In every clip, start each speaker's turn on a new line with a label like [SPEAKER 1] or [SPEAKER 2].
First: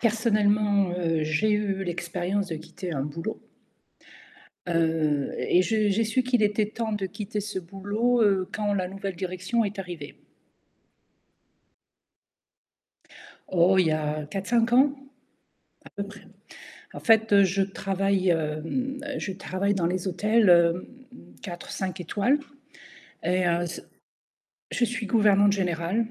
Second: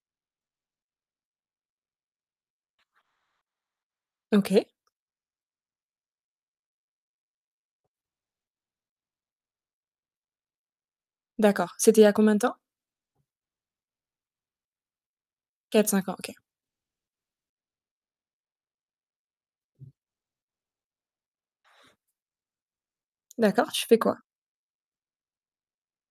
[SPEAKER 1] Personnellement, heu, j'ai eu l'expérience de quitter un boulot.
[SPEAKER 2] OK.
[SPEAKER 1] Heu, et je j'ai su qu'il était temps de quitter ce boulot, heu, quand la nouvelle direction est arrivée.
[SPEAKER 2] D'accord, c'était il y a combien de temps?
[SPEAKER 1] Oh, il y a 4-5 ans, à peu
[SPEAKER 2] 4-5 ans,
[SPEAKER 1] près.
[SPEAKER 2] OK.
[SPEAKER 1] En fait, heu, je travaille hem, je travaille dans les hôtels 4-5 étoiles, et heu,
[SPEAKER 2] D'accord,
[SPEAKER 1] c
[SPEAKER 2] tu fais quoi?
[SPEAKER 1] je suis gouvernante générale,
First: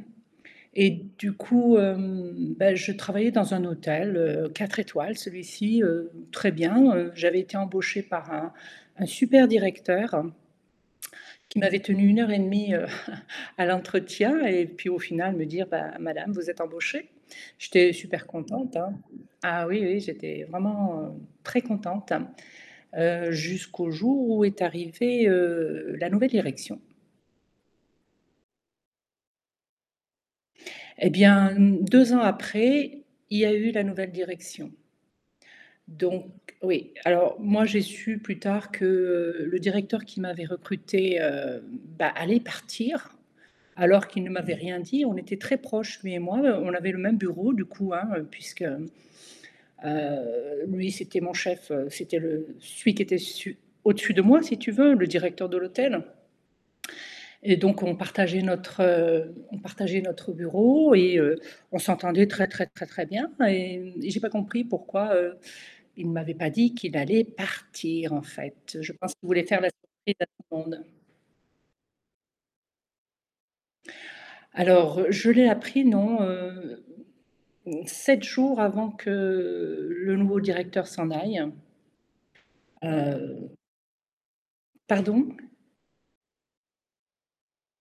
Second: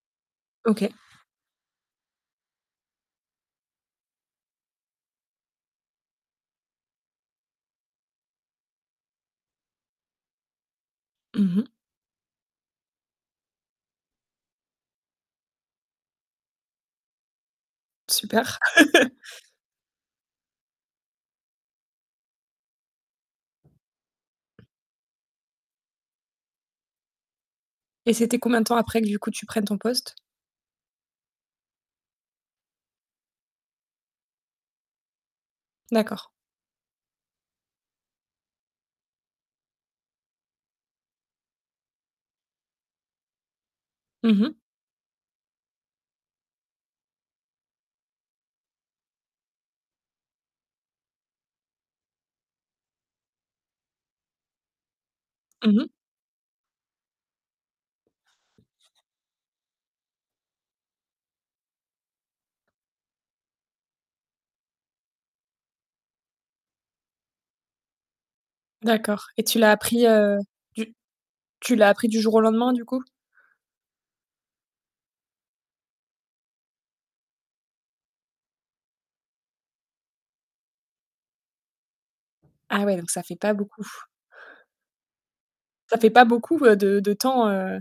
[SPEAKER 1] et
[SPEAKER 2] OK.
[SPEAKER 1] du coup, hem, bah, je travaillais dans un hôtel, heu, 4 étoiles, celui-ci, heu, très bien, heu, j'avais été embauchée par un un super directeur.
[SPEAKER 2] Mmh
[SPEAKER 1] Qui
[SPEAKER 2] mh.
[SPEAKER 1] m'avait tenu 1 heure et 1/2 à l'entretien, et puis, au final, me dire: «Bah, madame, vous êtes embauchée». J'étais super
[SPEAKER 2] Super.
[SPEAKER 1] contente, hein. Ah oui, oui, j'étais vraiment très contente, heu, jusqu'au jour où est arrivée, heu, la nouvelle direction.
[SPEAKER 2] Et c'était combien de temps après, que du coup, tu prennes ton poste?
[SPEAKER 1] Et bien, 2 ans après, il y a eu la nouvelle direction donc
[SPEAKER 2] D'accord.
[SPEAKER 1] oui, alors moi j'ai su plus tard que, heu, le directeur qui m'avait recruté, heu, bah, allait partir alors qu'il
[SPEAKER 2] Mmh mh.
[SPEAKER 1] m'avait rien dit. On était très proches, lui et moi, on avait le même bureau du coup, hein, heu, puisque, heu, lui c'était mon chef, c'était celui qui était su au-dessus de moi si tu veux, le directeur de
[SPEAKER 2] Mmh mh.
[SPEAKER 1] l'hôtel. Et donc on partageait notre heu, on partageait notre bureau et heu, on s'entendait très, très, très, très bien et mmh, et j'ai pas compris pourquoi, heu, il m'avait pas dit qu'il allait partir en fait. Je pense
[SPEAKER 2] D'accord,
[SPEAKER 1] qu'il
[SPEAKER 2] et
[SPEAKER 1] voulait
[SPEAKER 2] tu
[SPEAKER 1] faire la
[SPEAKER 2] l'as appris,
[SPEAKER 1] surprise à tout
[SPEAKER 2] heu,
[SPEAKER 1] le monde.
[SPEAKER 2] du tu l'as appris du jour au lendemain, du coup?
[SPEAKER 1] Alors, je l'ai appris, non, heu, 7 jours avant que le nouveau directeur s'en aille.
[SPEAKER 2] Ah, ouais, donc ça fait
[SPEAKER 1] Heu
[SPEAKER 2] pas beaucoup.
[SPEAKER 1] Pardon.
[SPEAKER 2] Ça fait pas beaucoup de de temps, heu